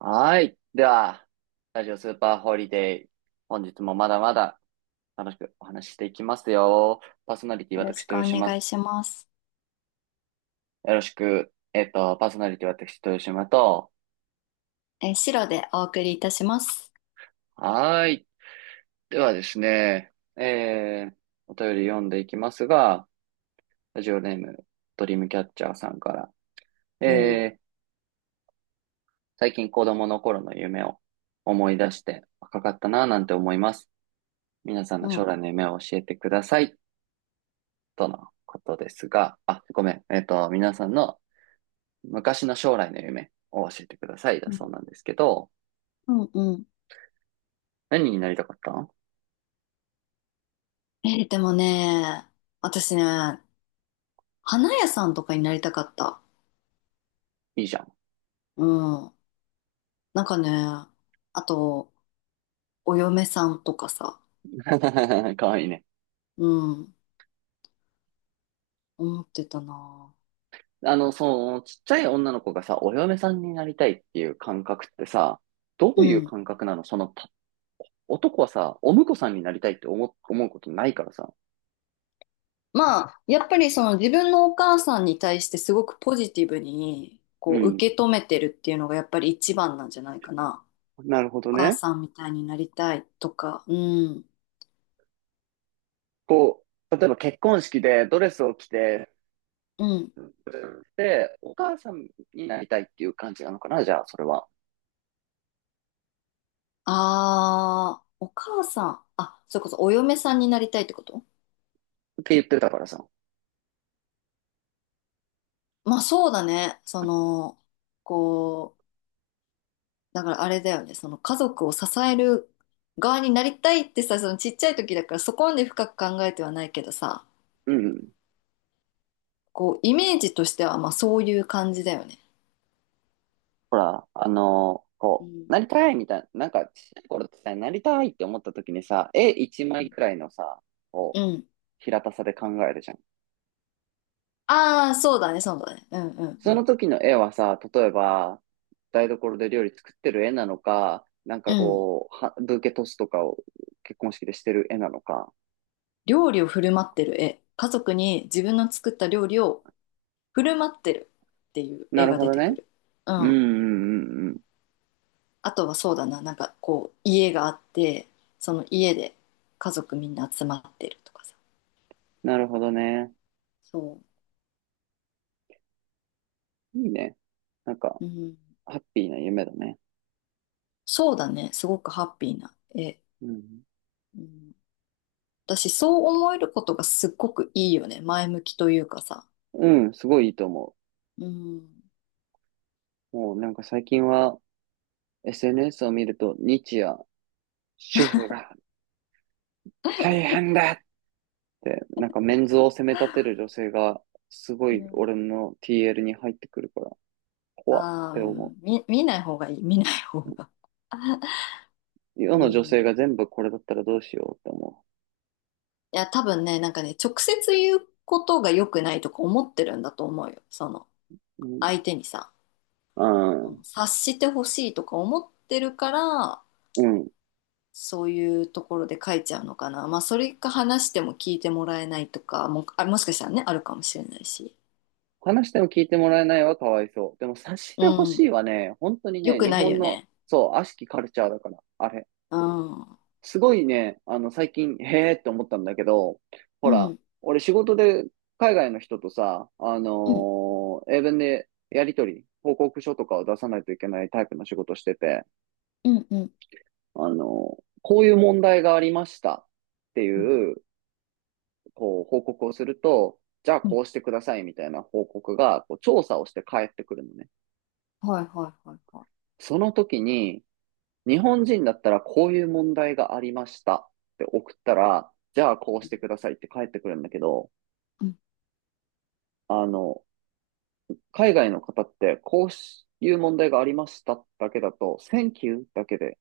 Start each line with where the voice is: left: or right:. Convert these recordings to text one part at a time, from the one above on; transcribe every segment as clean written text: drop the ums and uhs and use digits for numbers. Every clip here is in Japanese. right: はい。では、ラジオスーパーホリデー。本日もまだまだ楽しくお話ししていきますよ。パーソナリティ
left: よろ
right: 私、
left: しく
right: 豊
left: お
right: 島。
left: 願いします。
right: よろしく。パーソナリティ私、豊島と。
left: 白でお送りいたします。
right: はい。ではですね、お便り読んでいきますが、ラジオネーム、ドリームキャッチャーさんから、
left: おう。
right: えー、最近子供の頃の夢を思い出して若かったなぁなんて思います。皆さん
left: う
right: の将
left: ん。
right: 来の夢を教えてください。とのことですが、あ、ごめん。皆さんの昔の将来の夢を教えてくださいだ
left: う
right: そ
left: ん。
right: うなんですけど、
left: うんうん。
right: 何になりたかったの。
left: でもね、私ね、花屋さんとかになりたかった。
right: いいじゃん。
left: うん。なんかね、あと、お嫁さんとかさ、
right: かわいいね。
left: うん、思ってたな。
right: ちっちゃい女の子がさ、お嫁さんになりたいっていう感覚ってさ、ど
left: う
right: ういう
left: ん。
right: 感覚なの男はさ、お婿さんになりたいって思うことないからさ。
left: まあ、やっぱりその自分のお母さんに対してすごくポジティブに、
right: う
left: こう、
right: ん。
left: 受け止めてるっていうのがやっぱり一番なんじゃないかな。
right: なるほ
left: お
right: ど
left: 母
right: ね。
left: さんみたいになりたいとか、うん。
right: こう、例えば結婚式でドレスを着て、
left: うん。
right: で、お母さんになりたいっていう感じなのかなじゃあ、それは。
left: ああ、お母さん。あ、それこそお嫁さんになりたいってこと。
right: って言ってたからさ。
left: まあそうだね。その、こう、だからあれだよね。その家族を支える側になりたいってさ、そのちっちゃい時だからそこまで深く考えてはないけどさ、
right: うんうん。
left: こう、イメージとしてはまあそういう感じだよね。
right: ほら、
left: うん。
right: なりたいみたいな、なんか、ちっちゃい頃ってさ、なりたいって思った時にさ、絵一枚くらいのさ、を
left: うん。
right: 平たさで考えるじゃん。
left: ああ、そうだね、そうだね。うんうんう
right: その
left: ん。
right: 時の絵はさ、例えば、台所で料理作ってる絵なのか、なん
left: う
right: か
left: ん。
right: こう、はブーケトスとかを結婚式でしてる絵なのか。
left: 料理を振る舞ってる絵。家族に自分の作った料理を振る舞ってるっていう
right: な
left: 絵
right: る
left: が
right: ほ
left: 出
right: ど
left: てく
right: ね。
left: る。う
right: うんう
left: ん。
right: んうんうん。
left: あとはそうだな、なんかこう、家があって、その家で家族みんな集まってるとかさ。
right: なるほどね。
left: そ
right: いいね。なんか、
left: う。うん。
right: ハッピーな夢だね。
left: そうだね、すごくハッピーな絵。
right: うん。
left: うん。私、そう思えることがすっごくいいよね。前向きというかさ。
right: うん、すごいいいと思
left: うん。
right: う。もうなんか最近は、SNS を見ると、日夜、主婦が大変だって、なんかメンズを責め立てる女性が、すご
left: う
right: い俺
left: ん、
right: の TL に入ってくるから、怖っ
left: ああ、う
right: て思
left: ん見、見ない方がいい、見ない方が。
right: う。世
left: う
right: の女性
left: ん。
right: が全部これだったらどうしようって思
left: いや、多分ね、なんかね、直接言うことが良くないとか思ってるんだと思うよ。その、
right: う。
left: 相手にさ。
right: うん。う
left: その
right: ん。
left: 察してほしいとか思ってるから、
right: うん。
left: そういうところで書いちゃうのかな。まあそれか話しても聞いてもらえないとかも、あ、もしかしたらね、あるかもしれないし。
right: 話しても聞いてもらえないはかわいそう。でも察し
left: う
right: てほし
left: ん、
right: いはね、本当に
left: よ
right: ね、
left: く
right: 日
left: ないよ
right: 本の、
left: ね。
right: そう、悪しきカルチャーだから、あれ。
left: うんうん
right: すごいね、あの、最近、へーって思ったんだけど、ほ
left: う
right: ら、
left: ん
right: 俺仕事で海外の人とさ、
left: う
right: 英文でやりとり、報告書とかを出さないといけないタイプの仕事してて、
left: ん。うん
right: あのこういう問題がありましたって
left: うん
right: いう、こう、報告をすると、じゃあ
left: うん。
right: こうしてくださいみたいな報告が、こう、調査をして返ってくるのね。
left: はいはいはいはい。
right: その時に、日本人だったらこういう問題がありましたって送ったら、じゃあこうしてくださいって返ってくるんだけど、
left: うん、
right: あの、海外の方って、こういう問題がありましただけだと、Thank you だけで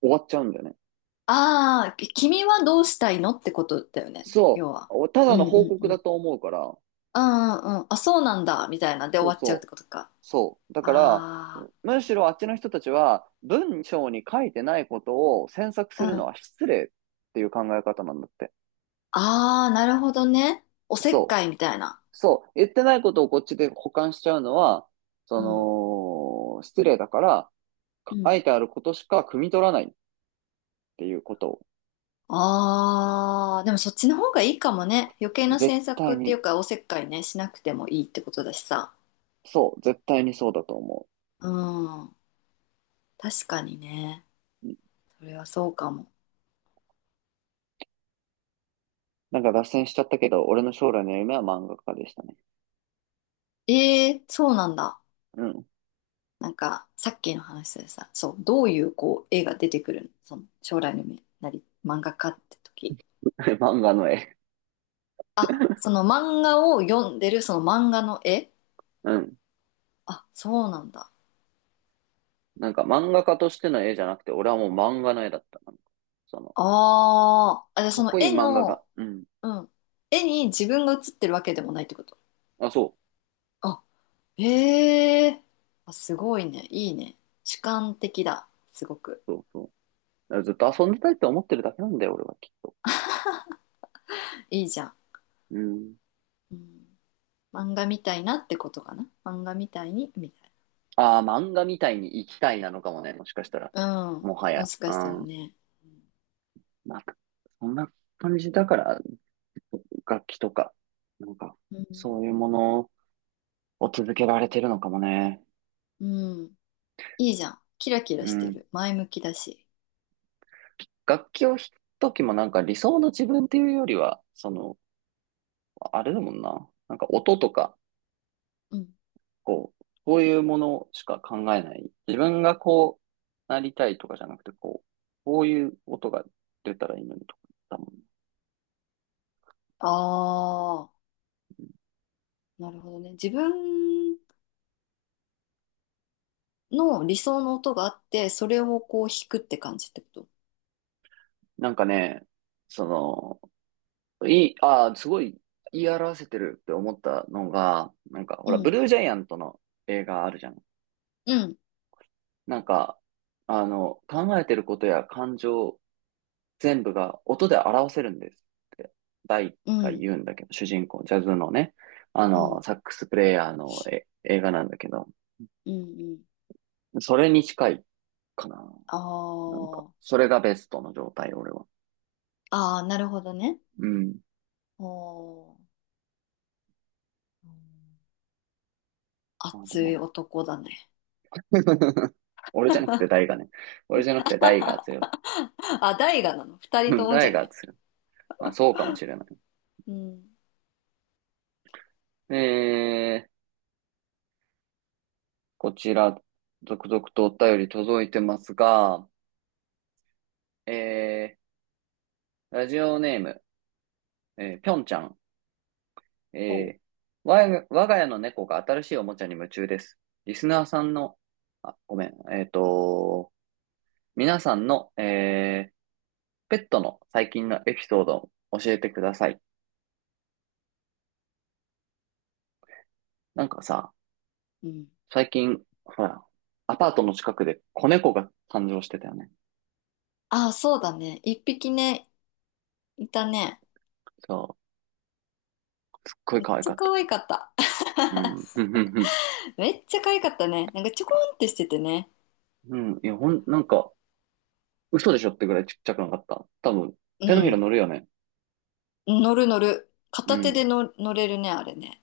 right: 終わっちゃうんだよね。
left: ああ、き君はどうしたいのってことだよね、
right: そ
left: 要は。
right: う。た
left: う
right: だ
left: ん
right: の
left: う
right: 報
left: ん
right: 告
left: う
right: だ
left: ん。
right: と思うから、
left: ああ、うん、あ、そうなんだみたいなで終
right: そう
left: わっちゃうって
right: そう。
left: ことか。
right: そう。だから、
left: あ、
right: むしろあっちの人たちは、文章に書いてないことを詮索
left: あ
right: するの
left: ん、
right: は失礼っていう考え方なんだって。
left: ああ、なるほどね。おせっ
right: そ
left: か
right: う。
left: いみたいな。
right: そう。言ってないことをこっちで補完しちゃうのは、そ
left: うん。
right: 失礼だから、
left: う
right: 書
left: ん。
right: いてあることしか汲み取らないっていうことを、
left: ああ、でもそっちの方がいいかもね。余計な
right: 絶
left: 詮
right: 対
left: 索ってい
right: に。
left: うか、おせっかいね、しなくてもいいってことだしさ。
right: そう、絶対にそうだと思
left: うん。確かにね。
right: う。うん。
left: それはそうかも。
right: なんか脱線しちゃったけど、俺の将来の夢は漫画家でしたね。
left: ええ、そうなんだ。
right: うん。
left: なんか、さっきの話でさ、そう、どういうこう、絵が出てくるのその、将来の夢なり、漫画家って時。
right: 漫画の絵。
left: その漫画を読んでる、その漫画の絵。
right: うん。
left: あ、そうなんだ。
right: なんか漫画家としての絵じゃなくて、俺はもう漫画の絵だった。その、
left: ああ、あ、じゃあ
right: か
left: そ
right: っ
left: の
right: こいい
left: 絵
right: 漫画が。
left: の、
right: うん。
left: うん。絵に自分が写ってるわけでもないってこと。
right: あ、そ
left: あ、へえ。あ、すごいね。いいね。主観的だ。すごく。
right: う。そうそう。だからずっと遊んでたいって思ってるだけなんだよ、俺はきっと。
left: いいじゃん。
right: うん。
left: うん、漫画みたいなってことかな。漫画みたいに、みたい
right: ああ、漫画みたいに生きたいなのかもね、もしかしたら。
left: な。うん。
right: もは
left: も
right: や。
left: しか
right: う
left: したら
right: ん。
left: ね。
right: まあ、そんな感じだから、楽器とか、なんか、
left: う
right: そ
left: ん。
right: ういうものを続けられてるのかもね。
left: うん。いいじゃん。キラキ
right: う
left: ラして
right: ん。
left: る。前向きだし。
right: 楽器を弾くときもなんか理想の自分っていうよりは、あれだもんな。なんか音とか、
left: うん。
right: こう、こういうものしか考えない。自分がこうなりたいとかじゃなくて、こう、こういう音が出たらいいのにとかだもんね。
left: ああ、なるほどね。自分の理想の音があって、それをこう弾くって感じってこと。
right: なんかね、その、いい、ああ、すごい言い表せてるって思ったのが、なんか、ほ
left: う
right: ら、ブ
left: ん。
right: ルージャイアントの映画あるじゃん。
left: うん。
right: なんか、考えてることや感情全部が音で表せるんですって、ダイ
left: う
right: が
left: ん。
right: 言うんだけど、主人公、ジャズのね、
left: うん。
right: サックスプレイヤーのえ映画なんだけど、
left: うんうん。
right: それに近いかな。
left: あ
right: なんか、
left: ー、
right: それがベストの状態、俺は。
left: あー、なるほどね。
right: うん。
left: おー、
right: まあで
left: 熱い
right: も、
left: 男だね。
right: 俺じゃなくてダイがね。俺じゃなくてダイが強いとか。
left: あ、大河なの。二
right: う
left: 人と
right: ん
left: も
right: ダ
left: じ
right: イ
left: ゃな
right: が
left: い。
right: 強い。まあそうかもしれない。
left: うん。
right: えー、こちら、続々とお便り届いてますが、えラジオネーム、ぴょんちゃん
left: おう。
right: えー、我が家の猫が新しいおもちゃに夢中です。リスナーさんの、あ、ごめん、皆さんの、ペットの最近のエピソードを教えてください。なんかさ、
left: うん。
right: 最近、ほら、アパートの近くで子猫が誕生してたよね。
left: ああ、そうだね。一匹ね、いたね。
right: そう、すっごい
left: めっ
right: 可愛
left: ちゃ
right: かっ
left: 可
right: た。
left: 愛かった。
right: うん、ふんふんふん。
left: めっちゃ可愛かったね。なんかちょこんってしててね。
right: うん、いや、ほん、なんか、嘘でしょってぐらいちっちゃくなかった。多分、
left: う
right: 手のひら
left: ん。
right: 乗るよね。
left: 乗る乗る。
right: う
left: 片
right: ん。
left: 手で
right: い
left: の乗れるね、あれね。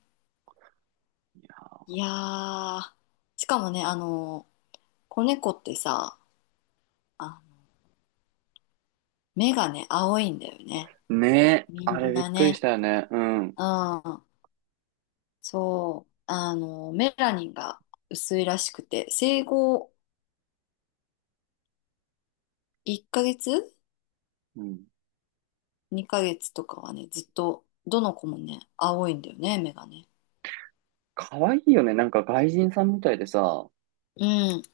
right: や
left: いやー。しかもね、子猫ってさ、あ、目がね、青いんだよね。
right: ーねえ、
left: み
right: あれ
left: ん
right: びっ
left: な
right: くりし
left: ね。
right: たよね。うん。
left: うん。そう、あの、メラニンが薄いらしくて、生後1ヶ月
right: うん。
left: ?2 ヶ月とかはね、ずっと、どの子もね、青いんだよね、目がね。
right: 可愛いよね。なんか外人さんみたいでさ、
left: うん。じ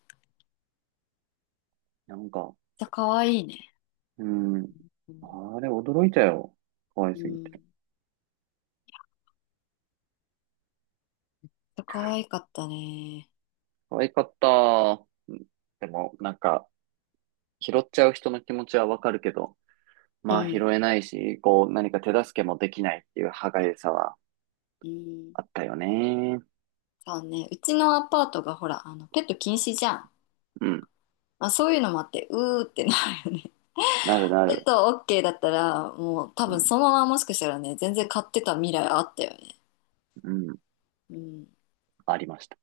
right: なんか、
left: ゃ、可愛いね。
right: うん。
left: うん。
right: あれ、驚いたよ。可愛
left: う
right: すぎて。
left: ん。可愛かったね。
right: 可愛かった。うん。でも、なんか、拾っちゃう人の気持ちはわかるけど、
left: う
right: まあ拾
left: ん。
right: えないし、こう、何か手助けもできないっていう歯がゆさは
left: うん。
right: あったよね。
left: そうね、うちのアパートがほら、あの、ペット禁止じゃん。
right: うん。
left: まあ、そういうのもあって、うーってなるよね。
right: なるな
left: ペッ
right: る。
left: ト OK だったら、もう多
right: う
left: 分
right: ん。
left: そのままもしかしたらね、全然飼ってた未来あったよね。
right: うん。
left: うん。
right: ありました。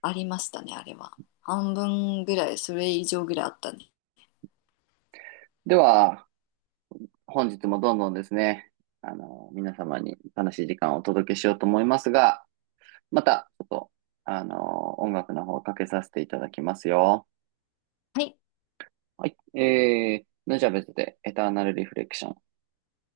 left: ありましたね、あれは。半分ぐらい、それ以上ぐらいあったね。
right: では、本日もどんどんですね、あの、皆様に楽しい時間をお届けしようと思いますが、また、ちょっと、あの、音楽の方かけさせていただきますよ。
left: はい
right: はい。ヌジャベズでエターナルリフレクション。